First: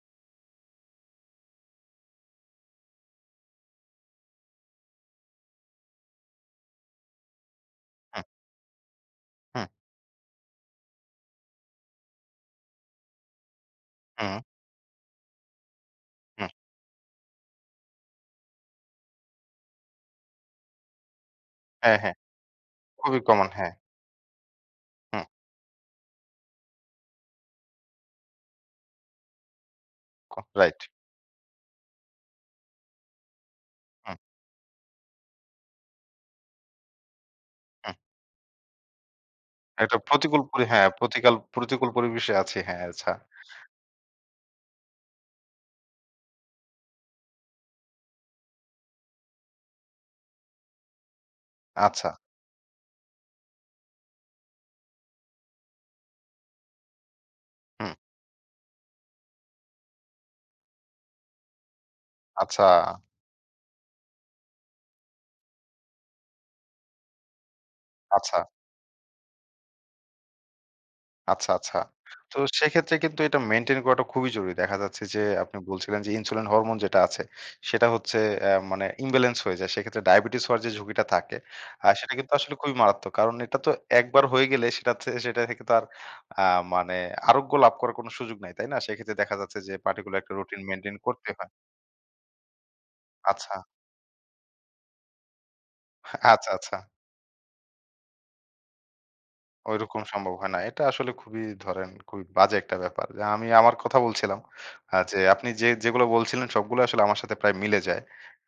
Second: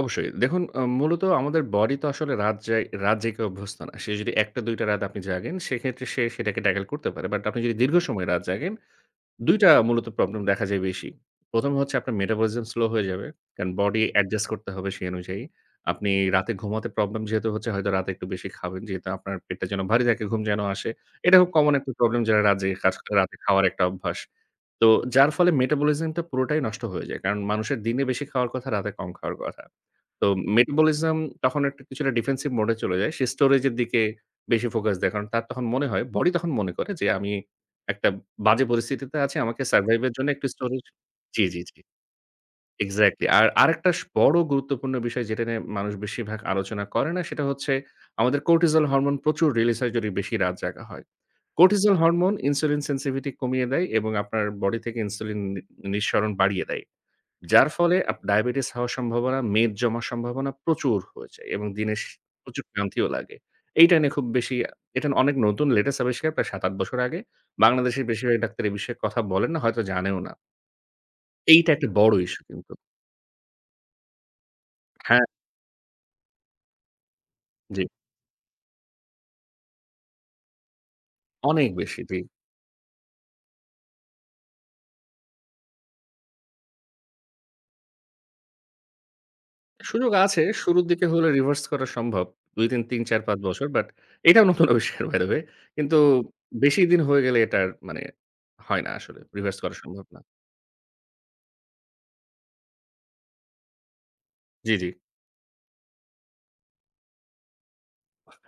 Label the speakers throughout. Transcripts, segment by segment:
Speaker 1: অবশ্যই। দেখুন অ্যা মূলত আমাদের বডি তো আসলে রাত যাই রাত জেগে অভ্যস্ত না। সে যদি ১ টা ২ টা রাত জাগেন সেক্ষেত্রে সে সেটাকে ট্যাকল করতে পারে। বাট আপনি যদি দীর্ঘ
Speaker 2: হুম।
Speaker 1: সময়ে রাত জাগেন ২
Speaker 2: হুম।
Speaker 1: টা মূলত প্রবলেম দেখা যায় বেশি। ১ম হচ্ছে আপনার মেটাবলিজম স্লো হয়ে যাবে। কারণ বডি
Speaker 2: হুম।
Speaker 1: অ্যাডজাস্ট করতে হবে সেই অনুযায়ী। আপনি
Speaker 2: হুম।
Speaker 1: রাতে ঘুমাতে প্রবলেম যেহেতু হচ্ছে হয়তো রাতে একটু বেশি খাবেন। যেহেতু আপনার পেটটা যেন ভারী থাকে ঘুম যেন আসে। এটা খুব কমন একটা
Speaker 2: হ্যাঁ, হ্যাঁ।
Speaker 1: প্রবলেম যারা রাত কাজ করে
Speaker 2: অভিজ্ঞ
Speaker 1: রাতে
Speaker 2: মন
Speaker 1: খাওয়ার
Speaker 2: হ্যাঁ।
Speaker 1: একটা অভ্যাস। তো
Speaker 2: হুম।
Speaker 1: যার ফলে মেটাবলিজমটা পুরোটাই নষ্ট হয়ে যায়। কারণ মানুষের দিনে বেশি খাওয়ার কথা, রাতে কম খাওয়ার কথা। তো
Speaker 2: কোঁক রাইট।
Speaker 1: মেটাবলিজম তখন একটা কিছুটা ডিফেন্সিভ মোড এ চলে যায়। সে স্টোরেজ এর দিকে
Speaker 2: হুম।
Speaker 1: বেশি ফোকাস দেয়। কারণ তার তখন মনে হয় বডি তখন মনে করে যে, আমি
Speaker 2: হুম।
Speaker 1: একটা বাজে পরিস্থিতিতে আছি আমাকে
Speaker 2: একটা
Speaker 1: সারভাইভ এর জন্য
Speaker 2: প্রতিকূল
Speaker 1: একটু
Speaker 2: পরি
Speaker 1: স্টোরেজ
Speaker 2: হ্যাঁ, প্রতিকাল
Speaker 1: জ্বী, জ্বী, জ্বী,
Speaker 2: প্রতিকূল পরিবেশে আছি। হ্যাঁ, আচ্ছা।
Speaker 1: এক্সাক্টলি। আর আরেকটা স বড় গুরুত্বপূর্ণ বিষয় যেটা নিয়ে মানুষ বেশিরভাগ আলোচনা করে না। সেটা হচ্ছে আমাদের কোর্টিজল হরমোন প্রচুর রিলিজ হয় যদি বেশি রাত জাগা হয়। কোর্টিজল
Speaker 2: আচ্ছা।
Speaker 1: হরমোন ইনসুলিন সেনসিভিটি কমিয়ে দেয় এবং আপনার বডি থেকে ইনসুলিন নি নিঃসরণ বাড়িয়ে দেয়। যার
Speaker 2: হুম।
Speaker 1: ফলে আপ ডায়াবেটিস হওয়ার সম্ভাবনা, মেদ জমার সম্ভাবনা প্রচুর হয়ে যায় এবং দিনে শে প্রচুর
Speaker 2: আচ্ছা।
Speaker 1: ক্লান্তিও লাগে। এইটা নিয়ে খুব বেশি এটা অনেক নতুন লেটেস্ট আবিষ্কার প্রায় ৭-৮ বছর আগে। বাংলাদেশের
Speaker 2: আচ্ছা।
Speaker 1: বেশিরভাগ ডাক্তার এ বিষয়ে কথা বলেন না, হয়তো জানেও না
Speaker 2: আচ্ছা,
Speaker 1: এইটা
Speaker 2: আচ্ছা।
Speaker 1: একটা বড়
Speaker 2: তো
Speaker 1: ইশ্যু কিন্তু।
Speaker 2: সেক্ষেত্রে কিন্তু এটা মেইনটেইন করাটা খুবই জরুরি। দেখা যাচ্ছে যে,
Speaker 1: হ্যাঁ।
Speaker 2: আপনি বলছিলেন যে, ইনসুলিন হরমোন যেটা আছে
Speaker 1: জ্বী।
Speaker 2: সেটা হচ্ছে অ্যা মানে ইমব্যালেন্স হয়ে যায়। সেক্ষেত্রে ডায়াবেটিস হওয়ার যে, ঝুঁকিটা থাকে
Speaker 1: অনেক
Speaker 2: অ্যা
Speaker 1: বেশি
Speaker 2: সেটা
Speaker 1: দিই।
Speaker 2: কিন্তু আসলে খুবই মারাত্মক। কারণ এটা তো ১ বার হয়ে গেলে সেটা থে সেটা থেকে তো আর অ্যা মানে আরোগ্য লাভ করার কোনো সুযোগ নাই। তাই না? সেক্ষেত্রে দেখা যাচ্ছে যে,
Speaker 1: সুযোগ
Speaker 2: পার্টিকুলার একটা
Speaker 1: আছে।
Speaker 2: রুটিন
Speaker 1: শুরুর
Speaker 2: মেইনটেইন
Speaker 1: দিকে হলে
Speaker 2: করতে হয়।
Speaker 1: রিভার্স করা সম্ভব। ২, ৩, ৩, ৪, ৫
Speaker 2: আচ্ছা।
Speaker 1: বছর। বাট এটার মতন অবিষ বাই দা ওয়ে কিন্তু
Speaker 2: আচ্ছা, আচ্ছা।
Speaker 1: বেশি দিন হয়ে গেলে এটা মানে হয় না আসলে। রিভার্স করা
Speaker 2: ঐরকম
Speaker 1: সম্ভব না।
Speaker 2: সম্ভব হয় না। এটা আসলে খুবই ধরেন খুবই বাজে একটা ব্যাপার। যে, আমি আমার কথা বলছিলাম
Speaker 1: জ্বী, জ্বী।
Speaker 2: অ্যা যে, আপনি যে যেগুলো বলছিলেন সবগুলো আসলে আমার সাথে প্রায় মিলে যায়।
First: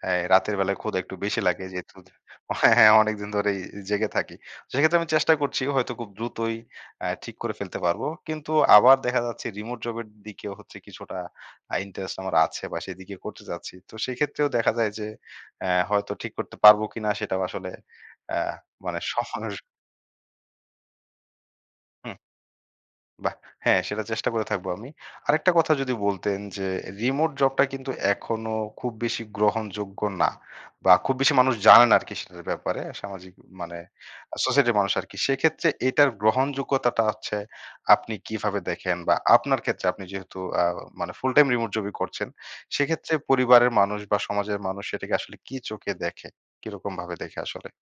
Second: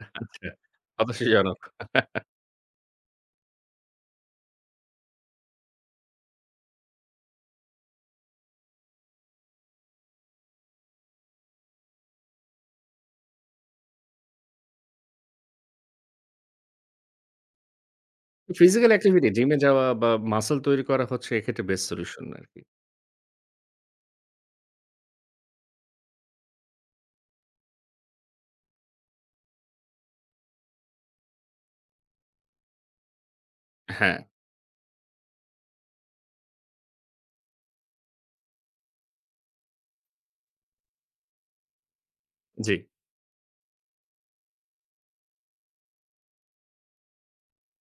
Speaker 2: অ্যা
Speaker 1: আচ্ছা,
Speaker 2: রাতের বেলায় ক্ষুদা একটু বেশি
Speaker 1: হতাশাজনক।
Speaker 2: লাগে, যেহেতু হ্যাঁ, হ্যাঁ, অনেকদিন ধরেই জেগে থাকি। সেক্ষেত্রে আমি চেষ্টা করছি হয়তো খুব দ্রুতই অ্যা ঠিক করে ফেলতে পারবো। কিন্তু আবার দেখা যাচ্ছে রিমোট জব এর দিকেও হচ্ছে কিছুটা আ ইন্টারেস্ট আমার আছে বা সেদিকে করতে চাচ্ছি। তো সেক্ষেত্রেও দেখা যায় যে, অ্যা হয়তো ঠিক করতে পারবো কিনা সেটাও আসলে অ্যা
Speaker 1: ফিজিক্যাল
Speaker 2: মানে
Speaker 1: এক্টিভিটি জিম
Speaker 2: সমানুষ
Speaker 1: এ যাওয়া বা মাসল তৈরি করা হচ্ছে এক্ষেত্রে বেস্ট
Speaker 2: হুম।
Speaker 1: সলিউশন আরকি।
Speaker 2: বাহ! হ্যাঁ, সেটা চেষ্টা করে থাকবো আমি। আরেকটা কথা যদি বলতেন যে, রিমোট জবটা কিন্তু এখনো খুব বেশি গ্রহণযোগ্য না বা খুব বেশি মানুষ জানে আরকি সেটার ব্যাপারে সামাজিক মানে
Speaker 1: হ্যাঁ।
Speaker 2: সোসাইটির মানুষ আরকি। সেক্ষেত্রে এটার গ্রহণযোগ্যতাটা হচ্ছে আপনি কিভাবে দেখেন বা আপনার ক্ষেত্রে আপনি যেহেতু অ্যা মানে ফুল টাইম রিমোট জবই করছেন,
Speaker 1: জ্বী।
Speaker 2: সেক্ষেত্রে পরিবারের মানুষ বা সমাজের মানুষ এটাকে আসলে কি চোখে দেখে? কিরকম ভাবে দেখে আসলে?